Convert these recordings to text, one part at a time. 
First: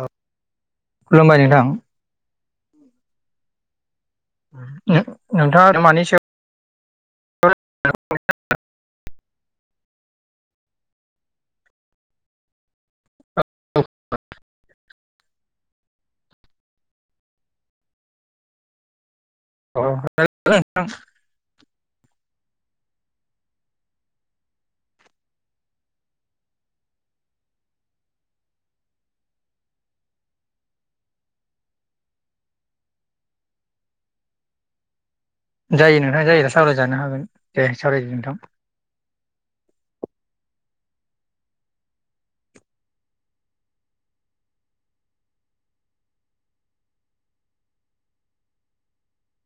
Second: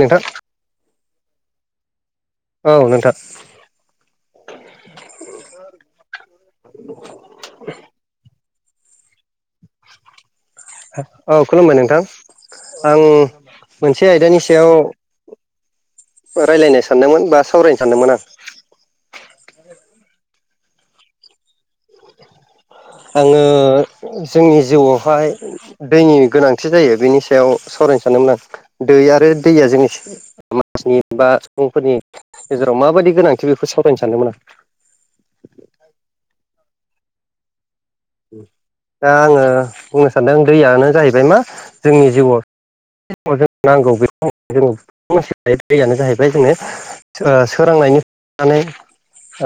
औ खुलुमबाय नोंथां औ नोंथां नो-नोंथाङा आरो मानि सा औ खुलुमबाय नोंथां आं मोनसे आयदानि सायाव रायज्लायनो सानदोंमोन बा सावरायनो सानदोंमोन आं अ [unintelligible] आङो जोंनि जिउआवहाय दैनि गोनांथि जायो बेनि सायाव सावरायनो सानदोंमोन आं दै आरो दैया जोंनि समाजनि बा सुबुंफोरनि गेजेराव माबायदि गोनांथि बेखौ सावरायनो सानदोंमोन आं जायो नोंथां जायो सावरायजानो हागोन दे सावरायदो नोंथां। दा आङो बुंनो सानदों दैयानो जाहैबाय मा जोंनि जिउआव समाव जों नांगौ बे सम जों दैयानो जाहैबाय जोंङनो सोरांनायनि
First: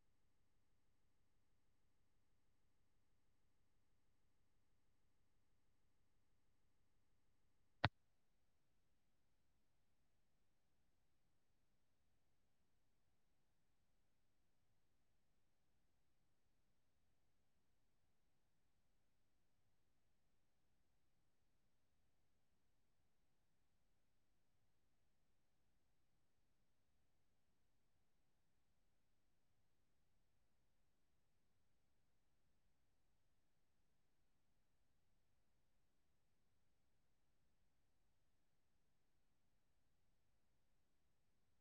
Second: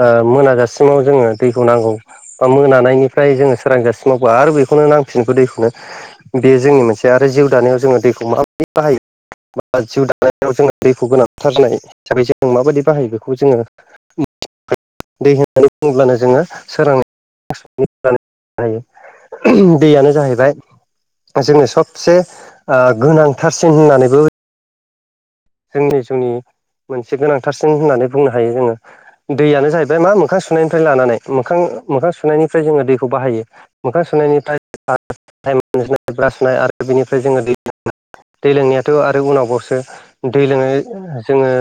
ओ मोनाजासिमाव जोङो दै होनांगौ बा मोनानायनि फ्राय जोङो सोरां जासिम मावबो आरो बेखौनो नांफिनखो दैखौनो बेयो जोंनि मोनसे आरो जिउ दानायाव जोङो दैखौ माबायदि बाहायो बा जिउ दानायाव जोङो दैखौ गोनांथारनाय हिसाबै जों माबायदि बाहायो बेखौ जोङो दै होननानै बुङोबब्लानो जोङो सोरांनाय दैयानो जाहैबाय जोंनो सबसे गोनांथारसिन होननानैबो जोंनि जिउनि मोनसे गोनांथारसिन होननानै बुंनो हायो जोङो। दैयानो जाहैबाय मा मोखां सुनायनिफ्राय लानानै मोखां मोखां सुनायनिफ्राय जोङो दैखौ बाहायो। मोखां संनायनिफ्रायाइनाय बा सुनाय आरो बिनिफ्राय जोङो दै दै लोंनायाथ' आरो उनावावसो दै लोङनाय जोङो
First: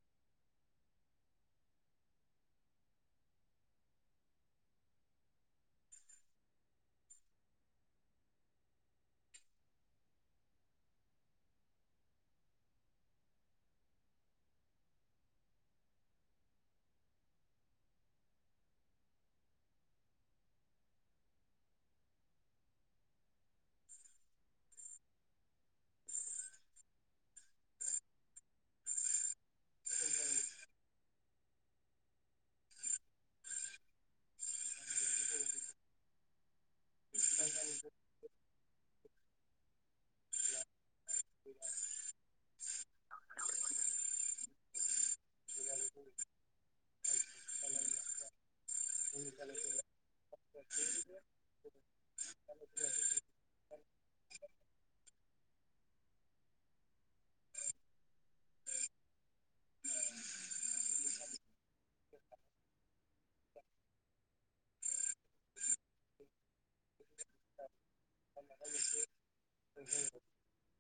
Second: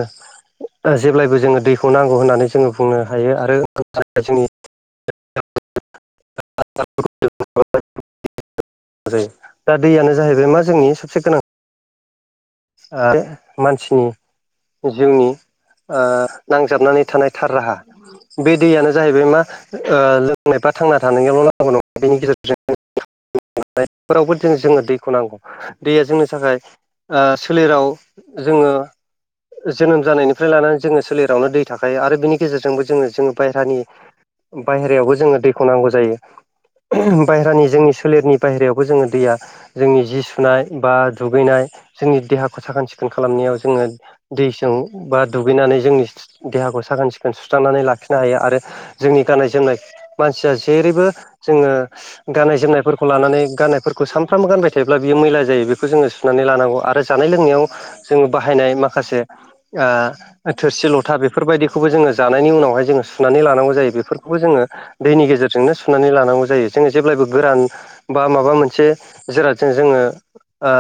जेब्लायबो जोङो दैखौ नांगौ होननानै जोङो बुंनो हायो आरो जोंनि [unintelligible] [inaudible] दा दैयानो जाहैबाय मा जोंनि सबसे गोनां मानसिनि जिउनि ओ नांजाबनानै थानाय थार राहा। बे दैयानो जाहैबाय मा ओ लोंनाय बा थांना थानायावल' नांगौ नङा बेनि गेजेरजों फोरावबो जोंनो दैखौ नांगौ दैया जोंनि थाखाय ओ सोलेराव जोङो जोनोम जानायनिफ्राय लानानै जोङो सोलेरावनो दै थाखायो आरो बिनि गेजेरजोंबो जोङो जोङो बायहेरानि बायेरायावबो जोङो दैखौ नांगौ जायो। बायहेरानि जोंनि सोलेरनि बाहेरायावबो जोङो दैया जोंनि जि सुनाय बा दुगैनाय जोंनि देहाखौ साखोन सिखोन खालामनायाव जोङो दैजों बा दुगैनानै जोंनि देहाखौ साखोन सिखोन सुस्रांनानै लाखिनो हायो। आरो जोंनि गाननाय जोमनाय मानसिया जेरैबो जोङो गाननाय जोमनायफोरखौ लानानै गाननाय फोरखौ सानफ्रामबो गानबाय थायोब्ला बियो मैला जायो बेखौ जोङो सुनानै लानांगौ आरो आरो जानाय लोंनायाव जोङो बाहायनाय माखासे थोरसि लथा बेफोरबायदिखौबो जोङो जानायनि उनावहाय जोङो सुनानै लानांगौ जायो बेफोरखौबो जोङो दैनि गेजेरजोंनो सुनानै लानांगौ जायो जोङो जेब्लायबो गोरान बा माबा मोनसे जिरादजों जोङो ओ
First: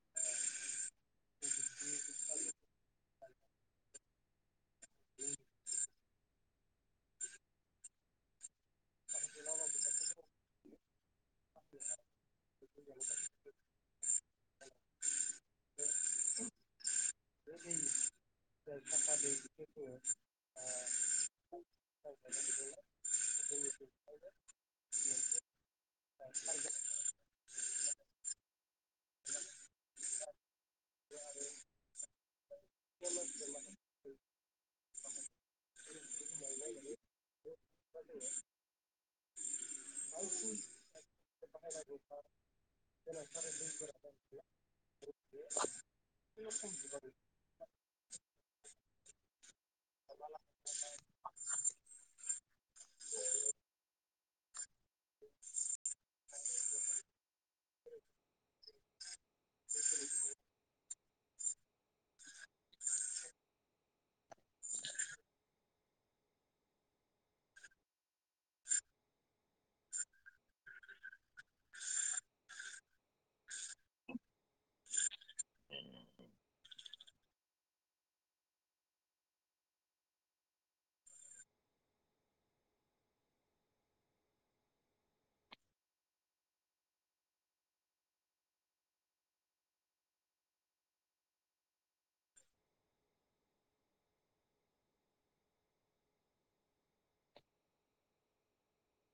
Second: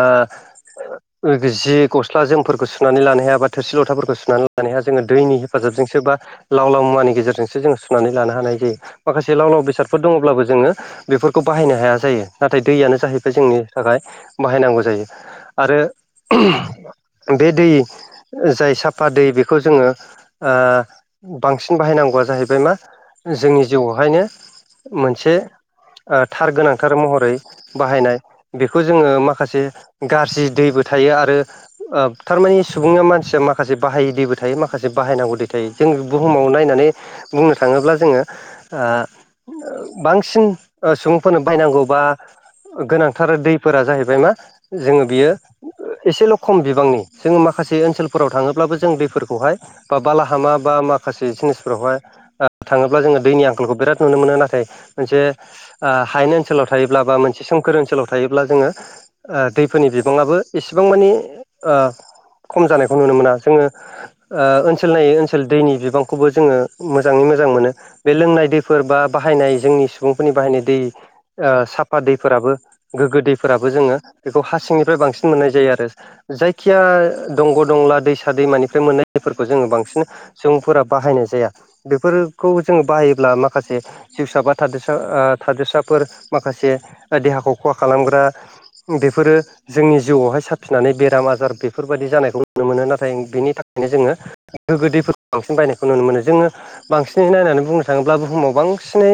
जि गस्ला जोंफोरखौ सुनानै लानो हाया बा थोरसि लथाफोरखौ सुनानै लानो हाया जोङो दैनि हेफाजाबजोंसो बा लाव लाव मुवानि गेजेरजोंसो जोङ सुनानै लानो हानाय जायो माखासे लाव लाव बेसादफोर दङब्लाबो जोङो बेफोरखौ बाहायनो हाया जायो। नाथाय दैयानो जाहैबाय जोंनि थाखाय बाहायनांगौ जायो। आरो बे दै जाय साफा दै बेखौ जोङो ओ बांसिन बाहायनांगौआ जाहैबाय मा जोंनि जिउआवहायनो मोनसे थार गोनां थार महरै बाहायनाय बेखौ जोङो माखासे गाज्रि दैबो थायो आरो थारमानि सुबुङा मानसिया माखासे बाहायै दैबो थायो माखासे बाहायनांगौ दै थायो जों बुहुमाव नायनानै बुंनो थाङोब्ला जोङो बांसिन सुबुंफोरनो बायनांगौ बा गोनांथार दैफोरा जाहैबाय मा जोङो बियो एसेल' खम बिबांनि जोङो माखासे ओनसोलफोराव थाङोब्लाबो जों दैफोरखौहाय बा बालाहामा बा माखासे जिनिसफोरावहाय थाङोब्ला जोङो दैनि आंखालखौ बिराद नुनो मोनो नाथाय मोनसे ओ हायेन ओनसोलाव थायोब्ला बा मोनसे सोमखोर ओनसोलाव थायोब्ला जोङो ओ दैफोरनि बिबांङाबो एसेबां मानि खम जानायखौ नुनो मोना जोङो ओनसोल नायै ओनसोल दैनि बिबांखौबो जोङो मोजाङै मोजां मोनो बे लोंनाय दैफोर बा बाहायनाय जोंनि सुबुंफोरनि बाहायनाय दै ओ साफा दैफोराबो गोग्गो दैफोराबो जोङो बेखौ हा सिंनिफ्राय बांसिन मोननाय जायो। आरो जायखिया दंग' दंला दैसा दैमानिफ्राय मोननायफोरखौ जोङो बांसिन सुबुंफोरा बाहायनाय जाया बेफोरखौ जोङो बाहायोब्ला माखासे जिउसा बा थादोरसा थादोरसाफोर माखासे देहाखौ खहा खालामग्रा बेफोरो जोंनि जिउआवहाय साफिनानै बेराम आजार बेफोरबायदि जानायखौ नुनो मोनो नाथाय बेनि थाखायनो जोङो गोगो दैफोरखौ बांसिन बायनायखौ नुनो मोनो जोङो बांसिनै नायनानै बुंनो थाङोब्ला बुहुमाव बां सिनै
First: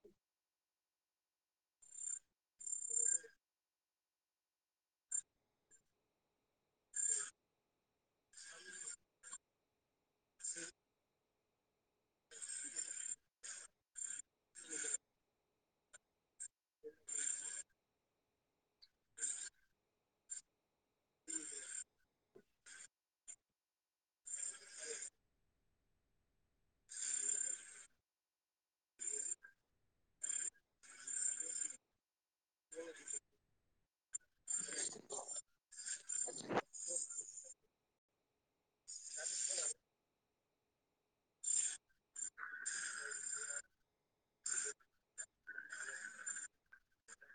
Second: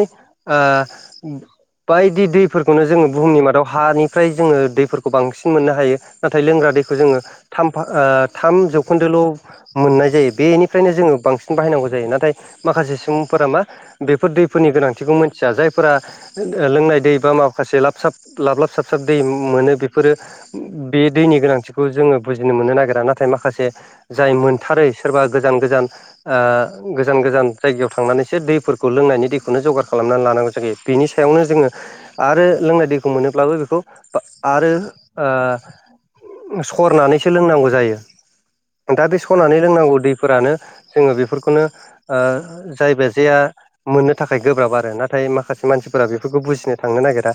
आ बायदि दैफोरखौनो जोङो बुहुमनि मादाव हानिफ्राय जोङो दैफोरखौ बांसिन मोननो हायो नाथाय लोंग्रा दैखौ जोङो थाम थाम जौखोन्दोल' मोननाय जायो बेनिफ्रायनो जोङो बांसिन बाहायनांगौ जायो नाथाय माखासे सुबुंफोरा मा बेफोर दैफोरनि गोनांथिखौ मोनथिया जायफोरा लोंनाय दै बा माखासे लाबसाब लाब लाब साबसाब दै मोनो बेफोरो बे दैनि गोनांथिखौ जोङो बुजिनो मोननो नागिरा नाथाय माखासे जाय मोनथारै सोरबा गोजान गोजान गोजान गोजान जायगायाव थांनानैसो दैफोरखौ लोंनायनि दैखौनो जगार खालामनानै लानांगौ जायो बिनि सायावनो जोङो आरो लोंनाय दैखौ मोनोब्लाबो बेखौ आरो सरनानैसो लोंनांगौ जायो दा दै स'नानै लोंनांगौ दैफोरानो जोङो बेफोरखौनो जायोबा जाया मोननो थाखाय गोब्राब आरो नाथाय माखासे मानसिफोरा बेफोरखौ बुजिनो थांनो नागिरा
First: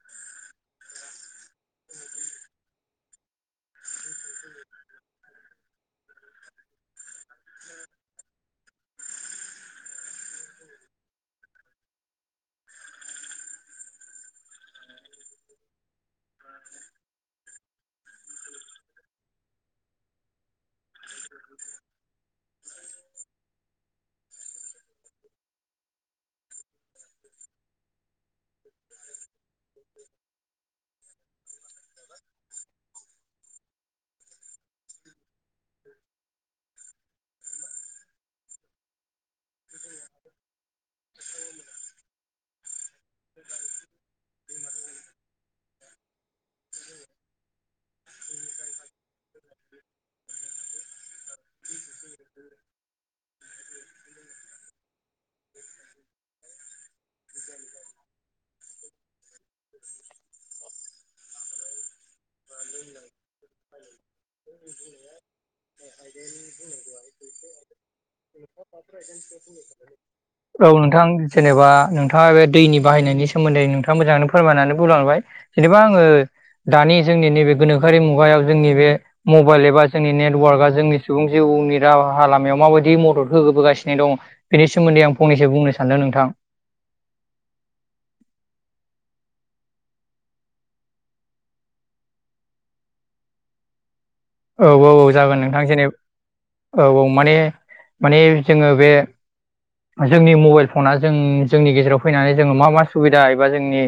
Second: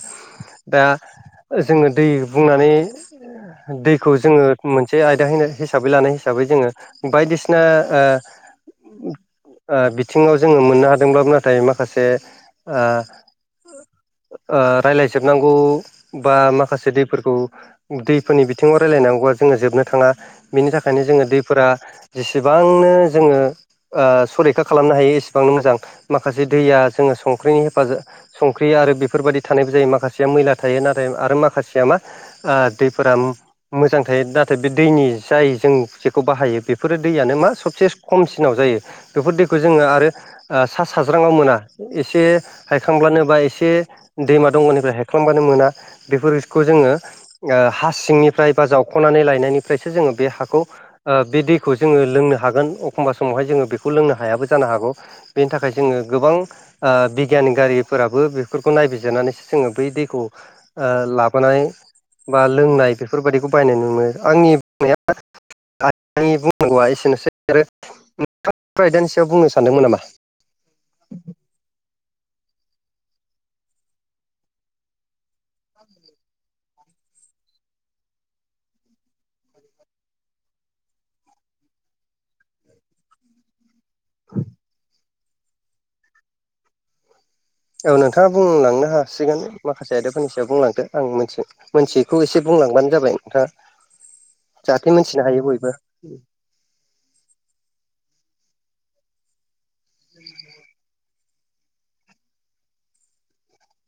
दा जोङो दै बुंनानै दैखौ जोङो मोनसे आयदा हिसाबै लानाय हिसाबै जोङो बायदिसिना बिथिङाव जोङो मोननो हादोंब्लाबो नाथाय माखासे रायज्लायजोबनांगौ बा माखासे दैफोरखौ दैफोरनि बिथिङाव रायलायनांगौवा जोङो जोबनो थाङा बिनि थाखायनो जोङो दैफोरा जेसेबांनो जोङो सरैखा खालामनो हायो एसेबां मोजां माखासे दैया जोङो संख्रिनि हेफाजाब संख्रि आरो बेफोरबायदि थानायबो जायो माखासेया मैला थायो नाथाय आरो माखासेया मा आरो दै फाराम मोजां थायो नाथाय बे दैनि जाय जों जेखौ बाहायो बेफोरो दैयानो मा सबसे खमसिनाव जायो बेफोर दैखौ जोङो आरो सा साज्राङाव मोना एसे हायखांब्लानो बा एसे दैमा दंनिफ्राय हायखांब्लानो मोना बेफोरखौ जोङो हा सिंनिफ्राय बा जावख'नानै लायनायनिफ्रायसो जोङो बे हाखौ बिदि खौ जोङो लोंनो हागोन एखमबा समावहाय जोङो बेखौ लोंनो हायाबो जानो हागौ बेनि थाखाय जोङो गोबां बिगियानि गारिफोराबो बेफोरखौ नायबिजिरनानै जोङो बै दैखौ लाबोनाय बा लोंनाय बे फोरबायाददिखौ बायनाय नुनो आंनि बुंनाया आंनि बुंनांगौआ एसेनोसै आरो बेफोर आयदानि सायाव बुंनो सानदोंमोन नामा [inaudible] औ नोंथां जेनेबा नोंथाङा बे दैनि बाहायनायनि सोमोन्दै नोंथाङा मोजाङैनो फोरमायनानै बुंलांबाय जेनेबा आङो दानि जोंनि नैबे गोनोखोरि मुगायाव जोंनि बे मबाइल एबा जोंनि नेटवार्कआ जोंनि सुबुं जिउनि राहा लामायाव माबायदि मदद होबोबोगासिनो दं बेनि सोमोन्दै आं फंनैसो बुंनो सानदों नोंथां औ नोंथाङा बुंलांनो हासिगोन माखासे आयदाफोरनि सायाव बुंलांदो आं मिथि मोनथिखौ एसे बुंलांबानो जाबाय नोंथाङा औ औ जाहाथे औ मिथिनो जागोन हायो नोंथां बयबो जेने औ औ माने माने जोङो बे जोंनि मबाइल फना जों जोंनि गेजेराव फैनानै जोङो मा मा सुबिदा एबा जोंनि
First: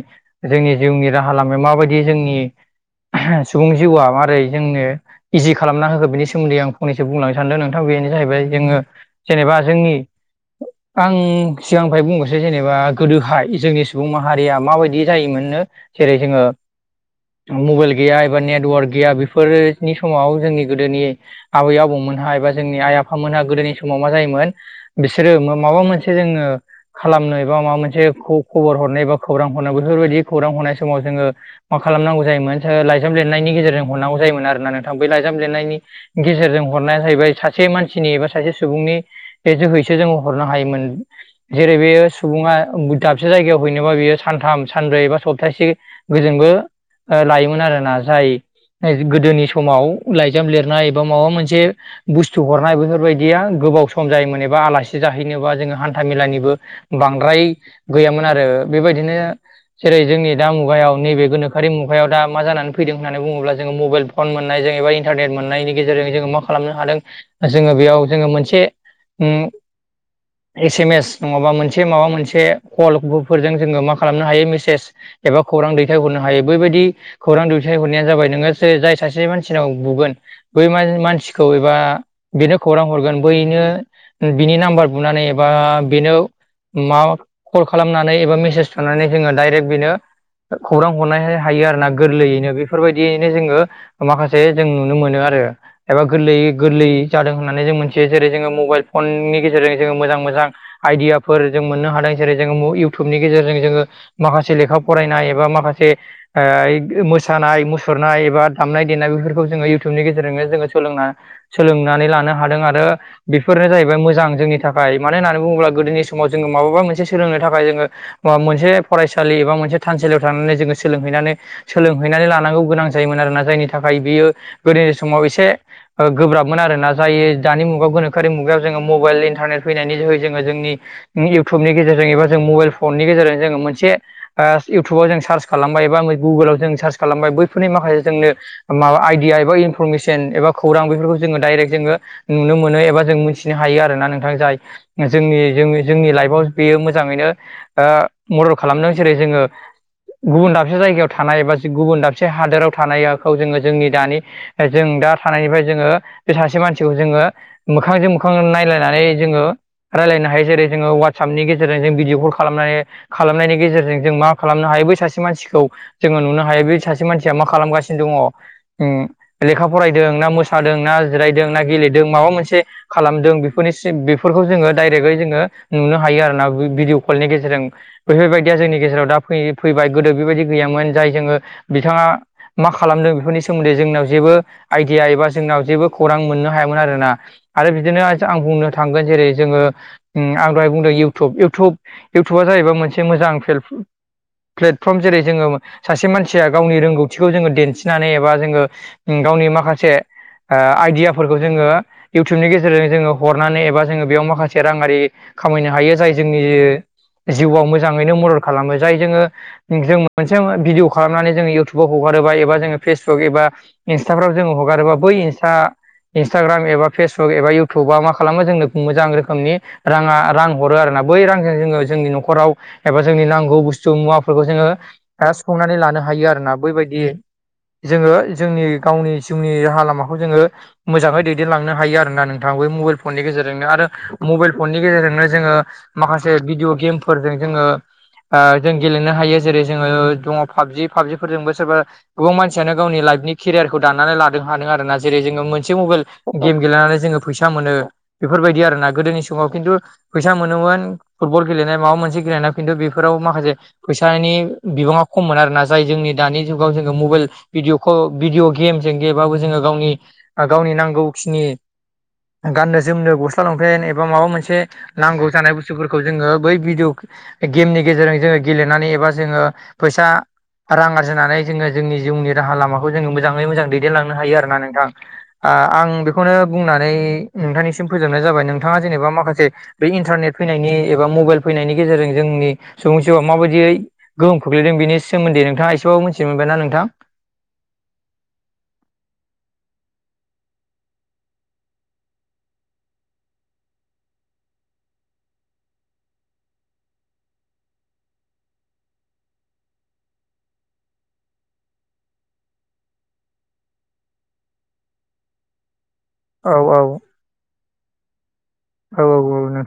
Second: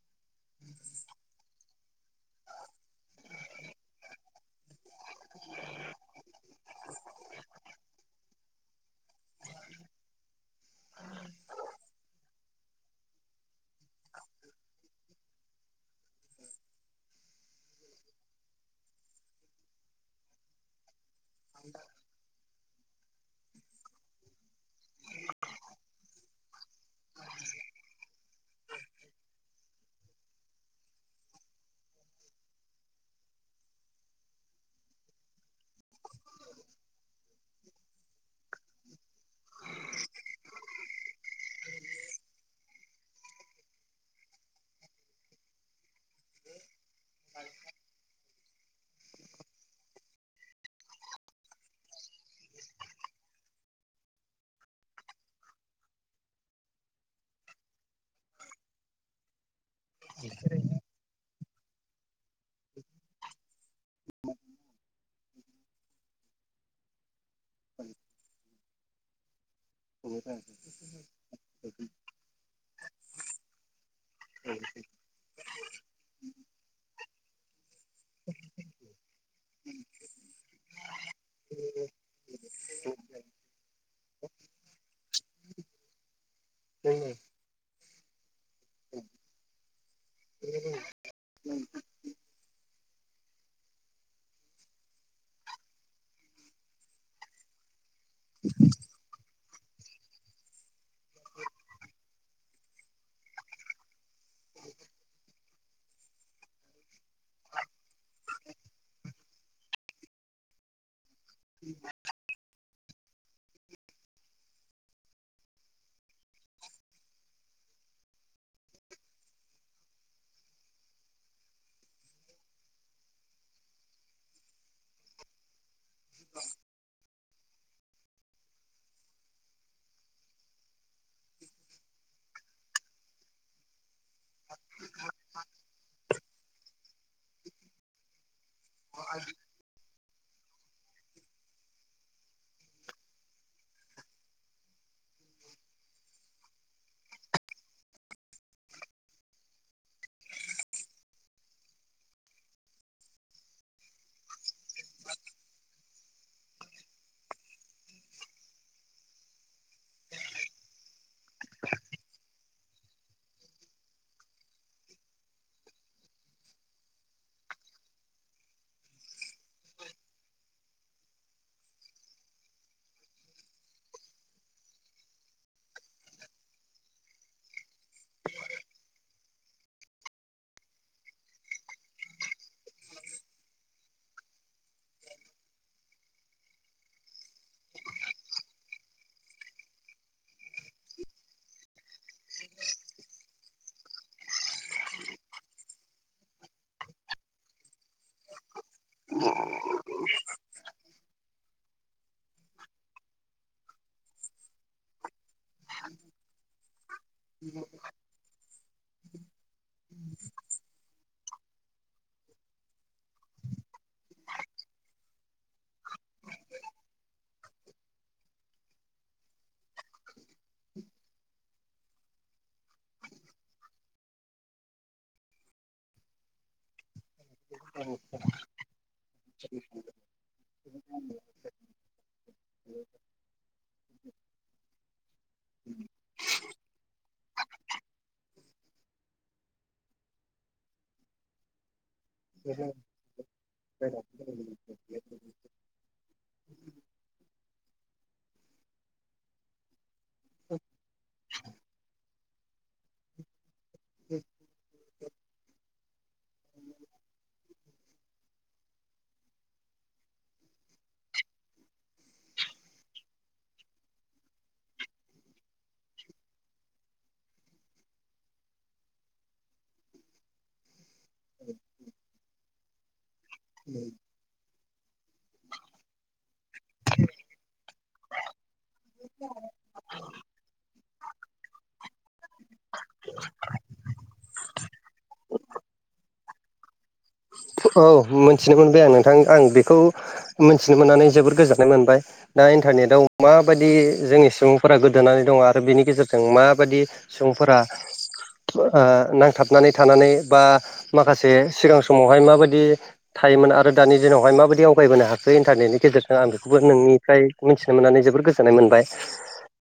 जोंनि जिउनि राहा लामाया माबायदि जोंनि सुबुं जिउआ मारै जोंनो इजि खालामना होखो बिनि सोमोन्दै आं फंनैसो बुंलांनो सानदों नोंथां बेनो जाहैबाय जोङो जेनेबा जोंनि आं सिगांनिफ्राय बुंबसै जेनेबा गोदोहाय जोंनि सुबुं माहारिया माबायदि जायोमोननो जेरै जोङो मबाइल गैया एबा नेटवार्क गैया बेफोरनि समाव जोंनि गोदोनि आबै आबौमोनहा एबा जोंनि आइ आफ फामोनोनहा गोदोनि समाव मा जायोमोन बिसोरो माबा मोनसे जोङो खालामनो एबा माबा मोनसे खौ खबर हरनो बा खौरां हरनो बेफोरबायदि खौरां हरनाय समाव जोङो मा खालामनांगौ जायोमोन ओ लाइजाम लिरनायनि गेजेरजों हरनांगौ जायोमोन आरोना नों थां बेै लाइजाम लिरनायनि गेजेरजों हरनाया जाहैबाय सासे मानसिनि एबा सासे सुबुंनि बे जोहैसो जोङो हरनो हायोमोन। जेरै बेयो सुबुङा दाबसे जायगायाव हैनोबा बियो सानथाम सानब्रै बा सप्तासे गोजोंबो ओ लायोमोन आरोना जाय गोदोनिस समाव लाइजाम लिरनाय एबा माबा मोनसे बुस्थु हरनाय बेफोरबायदिया गोबाव सम जायोमोन एबा आलासि जाहैनोबा जोङो हान्था मेलानिबो बांद्राय गैयामोन आरो बेबायदिनो जेरै जोंनि दा मुगायाव नैबे गोनोखोआरि मुगायाव दा मा जानानै फैदों होननानै बुङोब्ला जोङो मबाइल फन मोननाय जों एबा इन्टारनेट मोननायनि गेजेरजों जोङो मा खालामनो हादों जोङो बेयाव जोङो मोनसे उम एस एम एस नङाबा मोनसे माबा मोनसे कलफोरजों जोङो मा खालामनो हायो मेसेज एबा खौरां दैथायहरनो हायो बैबायदि खौरां दैथायहरनाया जाबाय नोङो जाय सासे से मानसिनाव बुगोन बै मान मानसिखौ एबा बेनो खौरां हरगोन बैनो बिनि नाम्बार बुनानै एबा बेनो मा कल खालामनानै एबा मेसेज थुनानै जोङो डाइरेक्ट बिनो खौरां हरनाय हायो आरोना गोरलैयैनो बेफोरबायदियैनो जोङो माखासे जों नुनो मोनो आरो। एबा गोरलैयै गोरलै जादों होननानै जों मोनथियो जेरै जोङो मबाइल फननि गेजेरजों जोङो मोजां मोजां आइडियाफोर जों मोननो हादों जेरै जोङो इउटुबनि गेजेरजों जोङो माखासे लेखा फरायनाय एबा माखासे ओ मोसानाय मुसुरनाय एबा दामनाय देनाय बेफोरखौ जोङो इउटुबनि गेजेरजोंनो जोङो सोलोंना सोलोंनानै लानो हादों आरो बेफोरनो जाहैबाय मोजां जोंनि थाखाय मानो होननानै बुङोब्ला गोदोनि समाव जोङो माबबा मोनसे सोलोंनो थाखाय जोङो। मोनसे फरायसालि एबा मोनसे थानसालियाव थांनानै जोङो सोलोंहैनानै सोलोंहैनानै लानांगौ गोनां जायोमोन आरोना। जायनि थाखाय बियो गोदोनि समाव एसे ओ गोब्राबमोन आरोना जाय दानि मुगायाव गोनोखोआरि मुगायाव जोङो मबाइल इन्टारनेट फैनायनि जोहै जोङो जोंनि इउटुबनि गेजेरजों एबा जों मबाइल फननि गेजेरजों जोङो मोनसे आ इउटुबाव जों सार्च खालामबाय एबा गुगोलाव जों सार्च खालामबाय बैफोरनि माखासे जोंनो माबा आइडिया एबा इन इनफरमेसन एबा खौरां बेफोरखौ जोङो डाइरेक्ट जोङो नुनो मोनो एबा जों मिथिनो हायो आरोना नोंथां जाय जोंनि जोंनि जोंनि लाइफआव बेयो मोजाङैनो ओ मदद खालामदों जेरै जोङो गुबुन दाबसे जायगायाव थानाय बा गुबुन दाबसे हादोराव थानायखौ जोङो जोंनि दानि जों दा थानायनिफ्राय जोङो बे सासे मानसिखौ जोङो मोखांजों मोखां नायलायनानै जोङो रायज्लायनो हायो जेरै जोङो वाटसएपनि गेजेरजों जों भिडिय' कल खालामनानै खालामनायनि गेजेरजों जों मा खालामनो हायो बै सासे मानसिखौ जोङो नुनो हायो बे सासे मानसिया मा खालामगासि दङ उम लेखा फरायदों ना मोसादों ना जिरायदों ना गेलेदों माबा मोनसे खालामदों बेफोरनि सिब बेफोरखौ जोङो डाइरेक्टयै जोङो नुनो हायो आरो ना। भिडिय' कलनि गेजेरजों। बेफोरबायदिया जोंनि गेजेराव दा फैयै फैबाय गोदो बेबायदि गैयामोन जाय जोङो बिथाङा मा खालामदों बेफोरनि सोमोन्दै जोंनाव जेबो आइडिया एबा जोंनाव जेबो खौरां मोननो हायामोन आरो ना। आरो बिदिनो आं बुंनो थांगोन जेरै' जोङो उम आं दहाय बुंदों इउटुब इउटुब इउटुबा जाहैबाय मोनसे मोजां हेलप प्लेटफर्म जेरै' जोङो सासे मानसिया गावनि रोंगौ थिखौ जोङो दिन्थिनानै एबा जोङो गावनि माखासे ओ आइडियाफोरखौ जोङो इउटुबनि गेजेरजों जोङो हरनानै एबा जोङो बेयाव माखासे राङारि खामायनो हायो। जाय जोंनि जिउआव मोजाङैनो मदद खालामो। जाय जोङो जों मोनसे भिडिय' खालामनानै जोङो इउटु बो हगारोबा एबा जोङो फेसबुक एबा इन्स्टाफ्राव जोङो हगारोबा बै इन्सटा इन्स्टाग्राम एबा फेसबुक एबा इउटुबा मा खालामो जोंनो मोजां रोखोमनि राङा रां हरो आरोना बै रांजों जोङो जोंनि न'खराव एबा जोंनि नांगौ बुस्थु मुवाफोरखौ जोङो सुखंनानै लानो हायो आरो ना। बैबायदि जोङो जोंनि गावनि जिउनि राहा लामाखौ जोङो मोजाङै दैदेनलांनो हायो आरो ना नोंथाङाो बे मबाइल फननि गेजेरजोंनो आरो। मबाइल फननि गेजेरजोंनो जोङो माखासे भिडिअ गेमफोरजों जोङो ओ जों गेलेनो हायो जेरै' जोङो दङ पाबजि पाबजि फोरजोंबो सोरबा गोबां मानसियानो गावनि लाइफनि केरियारखौ दानानानै लाानो हादों आरो ना जेरै' जोङो मोनसे मबाइल गेम गेलेनानै जोङो फैसा मोनो। बेफोरबायदि आरो ना गोदोनि समाव खिन्थु फैसा मोनोमोन फुटबल गेलेनाय माबा मोनसे गेलेनाय खिन्थु बेफोराव माखासे फैसानि बिबाङा खममोन आरो ना जाय जोंनि दानि जुगाव जोङो मबाइल भिडिय'खै भिडिय' गेमजों गेबाबो जोङो गावनि गावनि नांगौखिनि गाननो जोमनो गस्ला लंफेन एबा माबा मोनसे नांगौ जानाय बुस्थुफोरखौ जोङो बै भिडिअ गेमनि गेजेरजों जोङो गेलेनानै एबा जोङो फैसा रां आर जोङो जोंनि जिउनि राहा लामाखौ जोङो मोजाङै मोजां दैदेनलांनो हायो आरोोना नोंथां। बा आं बेखौनो बुंनानै नोंथांनिसिम फोजोबनाय जाबाय। नोंथाङा जेनेबा माखासे बे इन्टारनेट फैनायनि एबा मबाइल फैनायनि गेजेरजों जोंनि सुबुं जिवा माबायदियै गोहोम खोलैदों बिनि सोमोन्दैोंथाङा एसेबाबो मिथि मोनबाय ना नोंथां। औ मोनथिनो मोनबाय आं नोंथां। आं बेखौ मिथिनो मोननानै जोबोद गोजोननाय मोनबाय। दा इन्टारनेटआव माबायदि जोंनि सुबुंफोरा गोदोनानै दङ आरो बेनि गेजेरजों माबायदि सुबुंफोरा। ओ नांथाबनानै थानानै बा माखासे सिगां समाव हाय माबायदि थायोमोन आरो दानि दिनावाय माबायदि आवगायबोनो हाखायो इन्टारनेनि गेजेर दा आं औ बेखौबो नोंनिफ्राय मिथिनो मोननानै जोबोद गोजोननाय मोनद औ औ। [inaudible]